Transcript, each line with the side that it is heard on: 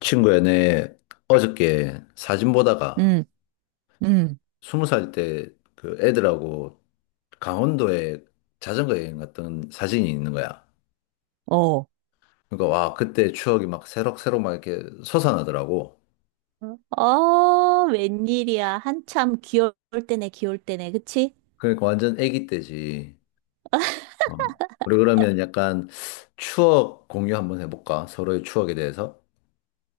left: 친구야, 내 어저께 사진 보다가
right: 음, 음,
left: 20살 때 그 애들하고 강원도에 자전거 여행 갔던 사진이 있는 거야.
right: 어.
left: 그러니까 와, 그때 추억이 막 새록새록 막 이렇게 솟아나더라고.
right: 응? 어, 웬일이야. 한참 귀여울 때네, 귀여울 때네. 그치?
left: 그러니까 완전 애기 때지. 어. 우리 그러면 약간 추억 공유 한번 해볼까? 서로의 추억에 대해서.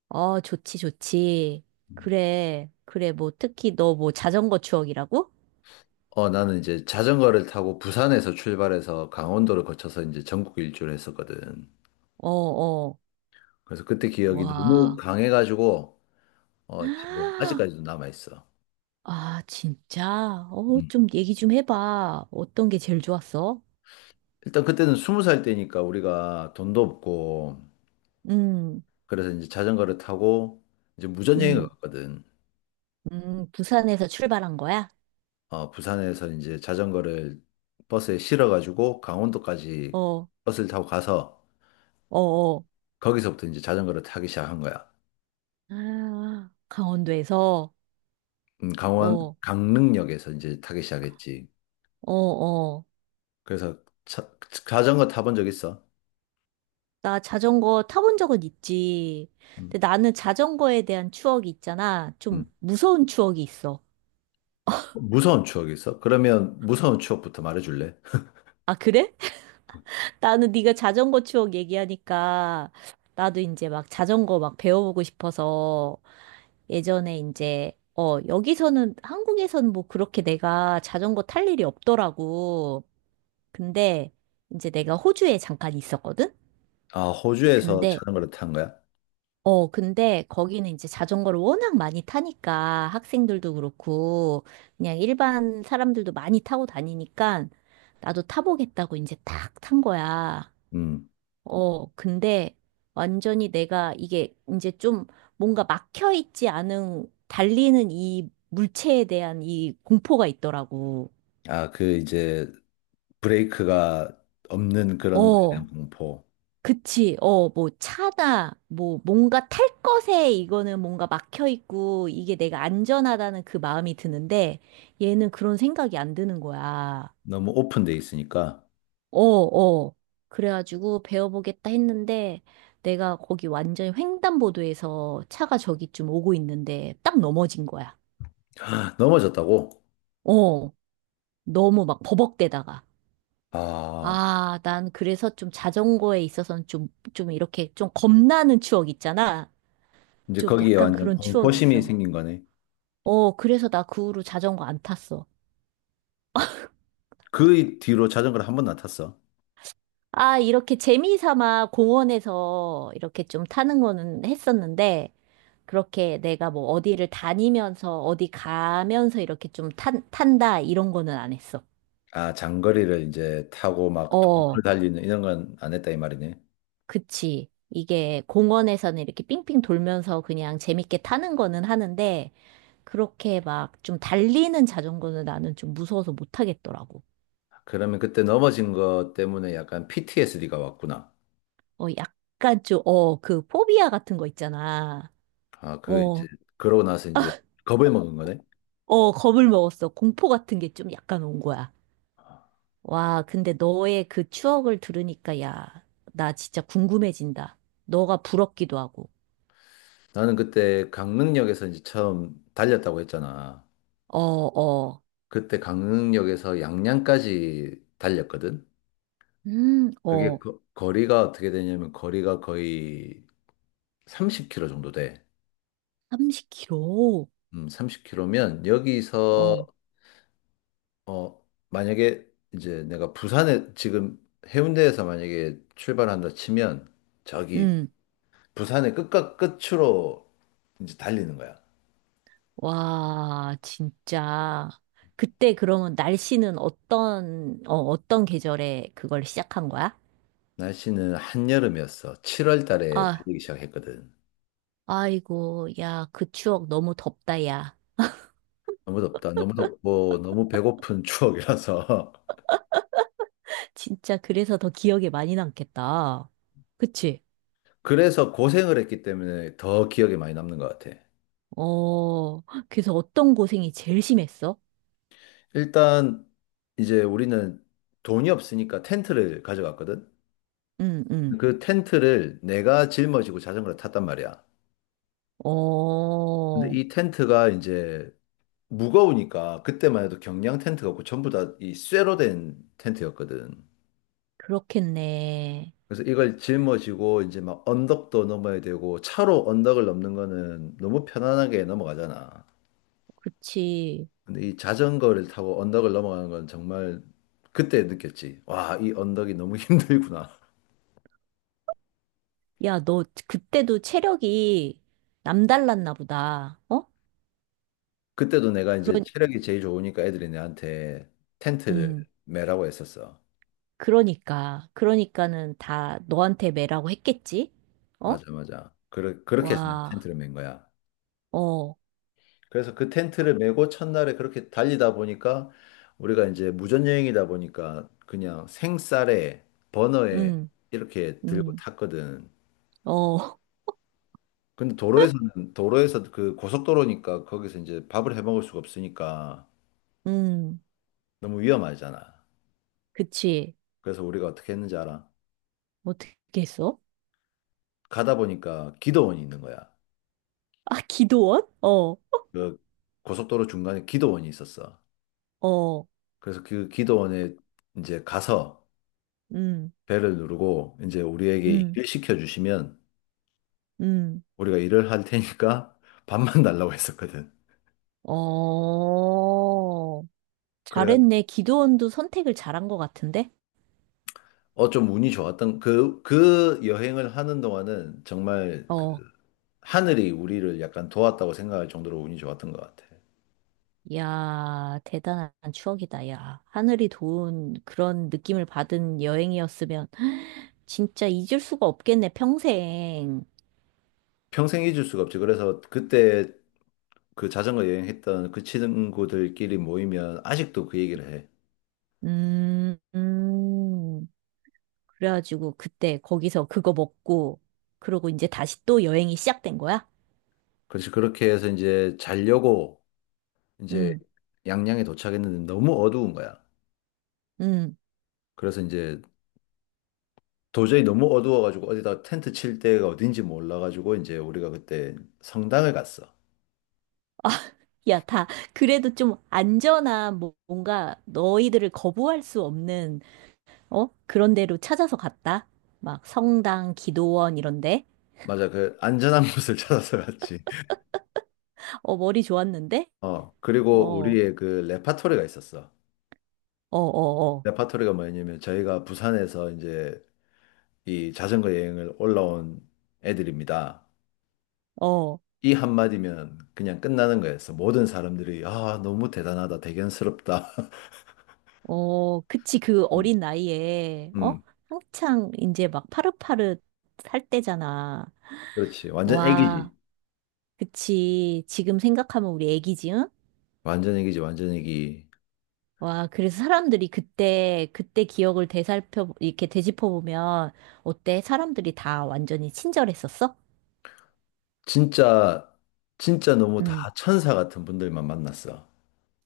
right: 어, 좋지, 좋지.
left: 음.
right: 그래, 그래. 뭐, 특히 너 뭐 자전거 추억이라고?
left: 어, 나는 이제 자전거를 타고 부산에서 출발해서 강원도를 거쳐서 이제 전국 일주를 했었거든.
right: 어, 어.
left: 그래서 그때 기억이 너무
right: 와.
left: 강해가지고 어, 지금 아직까지도 남아 있어.
right: 아, 진짜? 어,
left: 음.
right: 좀 얘기 좀 해봐. 어떤 게 제일 좋았어?
left: 일단 그때는 20살 때니까 우리가 돈도 없고
right: 음,
left: 그래서 이제 자전거를 타고 이제 무전여행을
right: 음,
left: 갔거든.
right: 부산에서 출발한 거야?
left: 어, 부산에서 이제 자전거를 버스에 실어가지고 강원도까지
right: 어,
left: 버스를 타고 가서
right: 어, 어.
left: 거기서부터 이제 자전거를 타기 시작한 거야.
right: 아, 강원도에서?
left: 강원
right: 어,
left: 강릉역에서 이제 타기 시작했지.
right: 어, 어.
left: 그래서 차- 자전거 타본 적 있어?
right: 나 자전거 타본 적은 있지.
left: 음,
right: 근데 나는 자전거에 대한 추억이 있잖아. 좀
left: 음.
right: 무서운 추억이 있어.
left: 무서운 추억 있어? 그러면 무서운 추억부터 말해줄래?
right: 아, 그래? 나는 네가 자전거 추억 얘기하니까 나도 이제 막 자전거 막 배워보고 싶어서 예전에 이제 여기서는 한국에서는 뭐 그렇게 내가 자전거 탈 일이 없더라고. 근데 이제 내가 호주에 잠깐 있었거든?
left: 아, 호주에서
right: 근데
left: 자전거를 탄 거야?
right: 근데 거기는 이제 자전거를 워낙 많이 타니까 학생들도 그렇고 그냥 일반 사람들도 많이 타고 다니니까 나도 타보겠다고 이제 딱 탄 거야.
left: 음.
right: 어, 근데 완전히 내가 이게 이제 좀 뭔가 막혀 있지 않은 달리는 이 물체에 대한 이 공포가 있더라고.
left: 아, 그 이제 브레이크가 없는 그런 거에 대한
right: 어,
left: 공포.
right: 그치. 어, 뭐, 차다. 뭐, 뭔가 탈 것에 이거는 뭔가 막혀 있고, 이게 내가 안전하다는 그 마음이 드는데, 얘는 그런 생각이 안 드는 거야.
left: 너무 오픈돼 있으니까.
right: 어, 어. 그래가지고 배워보겠다 했는데, 내가 거기 완전히 횡단보도에서 차가 저기쯤 오고 있는데, 딱 넘어진 거야.
left: 넘어졌다고?
right: 어, 너무 막 버벅대다가.
left: 아,
right: 아, 난 그래서 좀 자전거에 있어서는 좀, 좀 이렇게 좀 겁나는 추억 있잖아.
left: 이제
right: 좀
left: 거기에
right: 약간
left: 완전
right: 그런 추억이
left: 공포심이
right: 있어.
left: 생긴 거네.
right: 어, 그래서 나 그 후로 자전거 안 탔어.
left: 그 뒤로 자전거를 한 번 안 탔어.
right: 아, 이렇게 재미삼아 공원에서 이렇게 좀 타는 거는 했었는데, 그렇게 내가 뭐 어디를 다니면서, 어디 가면서 이렇게 좀 탄다, 이런 거는 안 했어.
left: 아, 장거리를 이제 타고 막 도로를
right: 어,
left: 달리는 이런 건 안 했다 이 말이네.
right: 그치. 이게 공원에서는 이렇게 삥삥 돌면서 그냥 재밌게 타는 거는 하는데, 그렇게 막 좀 달리는 자전거는 나는 좀 무서워서 못 타겠더라고.
left: 그러면 그때 넘어진 것 때문에 약간 PTSD가 왔구나.
right: 어, 약간 좀, 어, 그 포비아 같은 거 있잖아.
left: 아, 그 이제
right: 어.
left: 그러고 나서 이제 겁을 먹은 거네.
right: 어, 겁을 먹었어. 공포 같은 게 좀 약간 온 거야.
left: 아,
right: 와, 근데 너의 그 추억을 들으니까, 야, 나 진짜 궁금해진다. 너가 부럽기도 하고.
left: 나는 그때 강릉역에서 이제 처음 달렸다고 했잖아.
right: 어, 어,
left: 그때 강릉역에서 양양까지 달렸거든? 그게
right: 어,
left: 거리가 어떻게 되냐면 거리가 거의 30km 정도 돼.
right: 30kg.
left: 30km면 여기서
right: 어,
left: 어 만약에 이제 내가 부산에 지금 해운대에서 만약에 출발한다 치면 저기
right: 음,
left: 부산의 끝과 끝으로 이제 달리는 거야.
right: 와, 진짜. 그때 그러면 날씨는 어떤, 어, 어떤 계절에 그걸 시작한 거야?
left: 날씨는 한여름이었어. 7월 달에
right: 아,
left: 달리기 시작했거든.
right: 아이고, 야, 그 추억 너무 덥다, 야.
left: 너무 덥다. 너무 덥고 너무 배고픈 추억이라서
right: 진짜 그래서 더 기억에 많이 남겠다. 그치?
left: 그래서 고생을 했기 때문에 더 기억에 많이 남는 것 같아.
right: 어, 그래서 어떤 고생이 제일 심했어?
left: 일단 이제 우리는 돈이 없으니까 텐트를 가져갔거든.
right: 응, 응.
left: 그 텐트를 내가 짊어지고 자전거를 탔단 말이야. 근데
right: 어,
left: 이 텐트가 이제 무거우니까 그때만 해도 경량 텐트가 없고 전부 다 이 쇠로 된 텐트였거든.
right: 그렇겠네.
left: 그래서 이걸 짊어지고 이제 막 언덕도 넘어야 되고 차로 언덕을 넘는 거는 너무 편안하게 넘어가잖아.
right: 그치.
left: 근데 이 자전거를 타고 언덕을 넘어가는 건 정말 그때 느꼈지. 와, 이 언덕이 너무 힘들구나.
right: 야, 너 그때도 체력이 남달랐나 보다. 어?
left: 그때도 내가 이제
right: 그런,
left: 체력이 제일 좋으니까 애들이 내한테 텐트를
right: 음,
left: 매라고 했었어.
right: 그러니까. 그러니까는 다 너한테 매라고 했겠지? 어?
left: 맞아, 맞아. 그렇게 해서 내가
right: 와,
left: 텐트를 맨 거야.
right: 어,
left: 그래서 그 텐트를 메고 첫날에 그렇게 달리다 보니까 우리가 이제 무전여행이다 보니까 그냥 생쌀에 버너에
right: 음,
left: 이렇게 들고
right: 음,
left: 탔거든.
right: 어,
left: 근데 도로에서는 도로에서 그 고속도로니까 거기서 이제 밥을 해 먹을 수가 없으니까
right: 음,
left: 너무 위험하잖아.
right: 그치.
left: 그래서 우리가 어떻게 했는지 알아?
right: 어떻게 했어?
left: 가다 보니까 기도원이 있는 거야.
right: 아, 기도원? 어,
left: 그 고속도로 중간에 기도원이 있었어.
right: 어,
left: 그래서 그 기도원에 이제 가서
right: 음,
left: 벨을 누르고 이제 우리에게
right: 음,
left: 일을 시켜주시면
right: 음.
left: 우리가 일을 할 테니까 밥만 달라고 했었거든.
right: 어,
left: 그래가
right: 잘했네. 기도원도 선택을 잘한 것 같은데?
left: 좀 운이 좋았던 그 여행을 하는 동안은 정말 그
right: 어,
left: 하늘이 우리를 약간 도왔다고 생각할 정도로 운이 좋았던 것 같아.
right: 야, 대단한 추억이다, 야. 하늘이 도운 그런 느낌을 받은 여행이었으면 진짜 잊을 수가 없겠네, 평생.
left: 평생 잊을 수가 없지. 그래서 그때 그 자전거 여행했던 그 친구들끼리 모이면 아직도 그 얘기를 해.
right: 음, 음. 그래가지고 그때 거기서 그거 먹고, 그러고 이제 다시 또 여행이 시작된 거야?
left: 그래서 그렇게 해서 이제 자려고 이제
right: 음,
left: 양양에 도착했는데 너무 어두운 거야.
right: 음.
left: 그래서 이제 도저히 너무 어두워가지고 어디다 텐트 칠 데가 어딘지 몰라가지고 이제 우리가 그때 성당을 갔어.
right: 야, 다, 그래도 좀 안전한, 뭐- 뭔가 너희들을 거부할 수 없는 어? 그런 데로 찾아서 갔다. 막 성당, 기도원 이런데.
left: 맞아, 그 안전한 곳을 찾아서 갔지.
right: 어, 머리 좋았는데?
left: 어,
right: 어,
left: 그리고
right: 어,
left: 우리의 그 레파토리가 있었어.
right: 어,
left: 레파토리가 뭐냐면 저희가 부산에서 이제 이 자전거 여행을 올라온 애들입니다.
right: 어, 어,
left: 이 한마디면 그냥 끝나는 거였어. 모든 사람들이 아, 너무 대단하다. 대견스럽다.
right: 어, 그치. 그
left: 음,
right: 어린 나이에, 어?
left: 음,
right: 한창 이제 막 파릇파릇 살 때잖아.
left: 그렇지. 완전
right: 와,
left: 애기지.
right: 그치. 지금 생각하면 우리 애기지, 응?
left: 완전 애기지. 완전 애기.
right: 와, 그래서 사람들이 그때, 그때 기억을 되살펴, 이렇게 되짚어보면, 어때? 사람들이 다 완전히 친절했었어?
left: 진짜 진짜 너무
right: 응.
left: 다 천사 같은 분들만 만났어.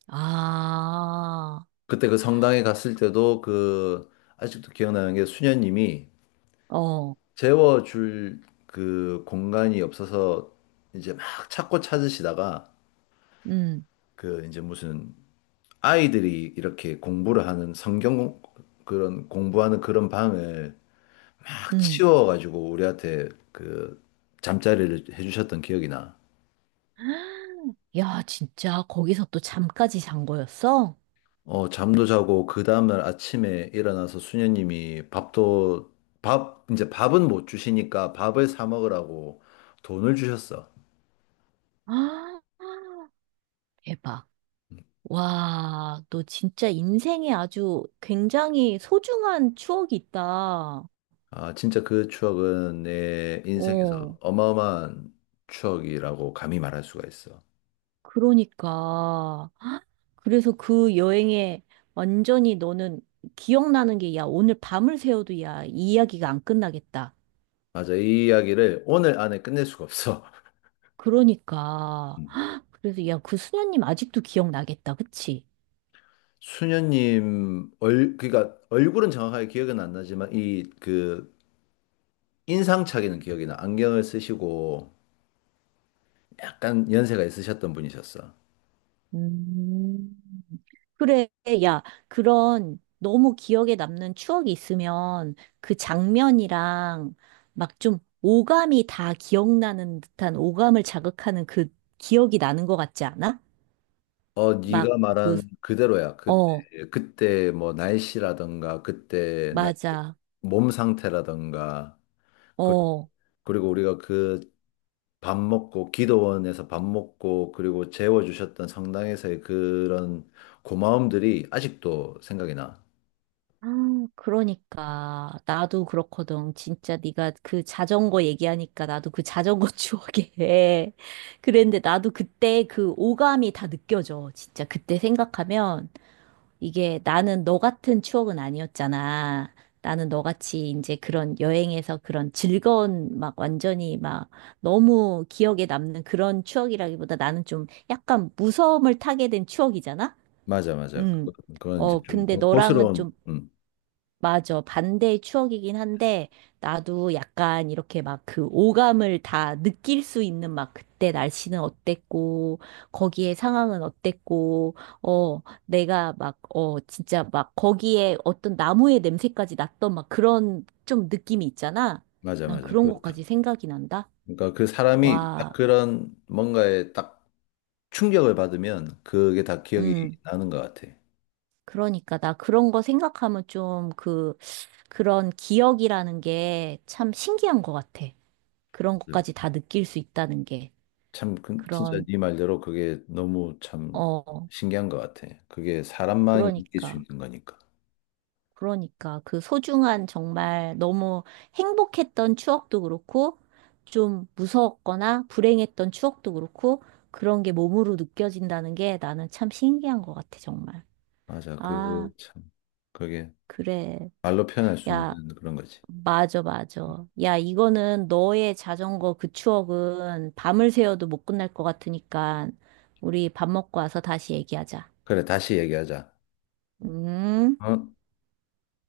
right: 아,
left: 그때 그 성당에 갔을 때도 그 아직도 기억나는 게 수녀님이
right: 어.
left: 재워줄 그 공간이 없어서 이제 막 찾고 찾으시다가
right: 음.
left: 그 이제 무슨 아이들이 이렇게 공부를 하는 그런 공부하는 그런 방을 막
right: 응.
left: 치워가지고 우리한테 그 잠자리를 해주셨던 기억이 나.
right: 야, 진짜 거기서 또 잠까지 잔 거였어?
left: 어, 잠도 자고 그 다음날 아침에 일어나서 수녀님이 밥도 밥 이제 밥은 못 주시니까 밥을 사 먹으라고 돈을 주셨어.
right: 아, 대박. 와, 너 진짜 인생에 아주 굉장히 소중한 추억이 있다.
left: 아, 진짜 그 추억은 내 인생에서
right: 어,
left: 어마어마한 추억이라고 감히 말할 수가 있어.
right: 그러니까. 그래서 그 여행에 완전히 너는 기억나는 게, 야, 오늘 밤을 새워도 야, 이 이야기가 안 끝나겠다.
left: 맞아. 이 이야기를 오늘 안에 끝낼 수가 없어.
right: 그러니까. 그래서 야, 그 수녀님 아직도 기억나겠다. 그치?
left: 수녀님 얼 그러니까 얼굴은 정확하게 기억은 안 나지만 이 그 인상착의는 기억이 나. 안경을 쓰시고 약간 연세가 있으셨던 분이셨어.
right: 음. 그래, 야, 그런 너무 기억에 남는 추억이 있으면 그 장면이랑 막 좀 오감이 다 기억나는 듯한 오감을 자극하는 그 기억이 나는 것 같지 않아?
left: 어,
right: 막
left: 네가
right: 그,
left: 말한 그대로야. 그때
right: 어,
left: 그때 뭐 날씨라던가 그때
right: 맞아.
left: 몸 상태라던가 그-
right: 어.
left: 그리고 우리가 그 밥 먹고 기도원에서 밥 먹고 그리고 재워주셨던 성당에서의 그런 고마움들이 아직도 생각이 나.
right: 아, 그러니까 나도 그렇거든. 진짜 네가 그 자전거 얘기하니까 나도 그 자전거 추억에 그랬는데 나도 그때 그 오감이 다 느껴져. 진짜 그때 생각하면 이게 나는 너 같은 추억은 아니었잖아. 나는 너같이 이제 그런 여행에서 그런 즐거운 막 완전히 막 너무 기억에 남는 그런 추억이라기보다 나는 좀 약간 무서움을 타게 된 추억이잖아?
left: 맞아, 맞아.
right: 음.
left: 그건 이제
right: 어,
left: 좀
right: 근데 너랑은 좀
left: 공포스러운,
right: 맞아. 반대의 추억이긴 한데, 나도 약간 이렇게 막 그 오감을 다 느낄 수 있는 막 그때 날씨는 어땠고, 거기에 상황은 어땠고, 어, 내가 막, 어, 진짜 막 거기에 어떤 나무의 냄새까지 났던 막 그런 좀 느낌이 있잖아.
left: 맞아,
right: 난
left: 맞아.
right: 그런 것까지
left: 그렇다.
right: 생각이 난다.
left: 그러니까 그 사람이 딱
right: 와,
left: 그런 뭔가에 딱 충격을 받으면 그게 다 기억이
right: 음.
left: 나는 것 같아.
right: 그러니까 나 그런 거 생각하면 좀 그, 그런 기억이라는 게 참 신기한 것 같아. 그런
left: 음.
right: 것까지 다 느낄 수 있다는 게
left: 참, 진짜
right: 그런
left: 네 말대로 그게 너무 참
right: 어
left: 신기한 것 같아. 그게 사람만이 느낄 수
right: 그러니까
left: 있는 거니까.
right: 그러니까 그 소중한 정말 너무 행복했던 추억도 그렇고 좀 무서웠거나 불행했던 추억도 그렇고 그런 게 몸으로 느껴진다는 게 나는 참 신기한 것 같아 정말
left: 맞아,
right: 아
left: 그 참, 그게
right: 그래
left: 말로 표현할 수
right: 야
left: 없는 그런 거지.
right: 맞아 맞아 야 이거는 너의 자전거 그 추억은 밤을 새워도 못 끝날 것 같으니까 우리 밥 먹고 와서 다시 얘기하자
left: 그래, 다시 얘기하자.
right: 음
left: 어?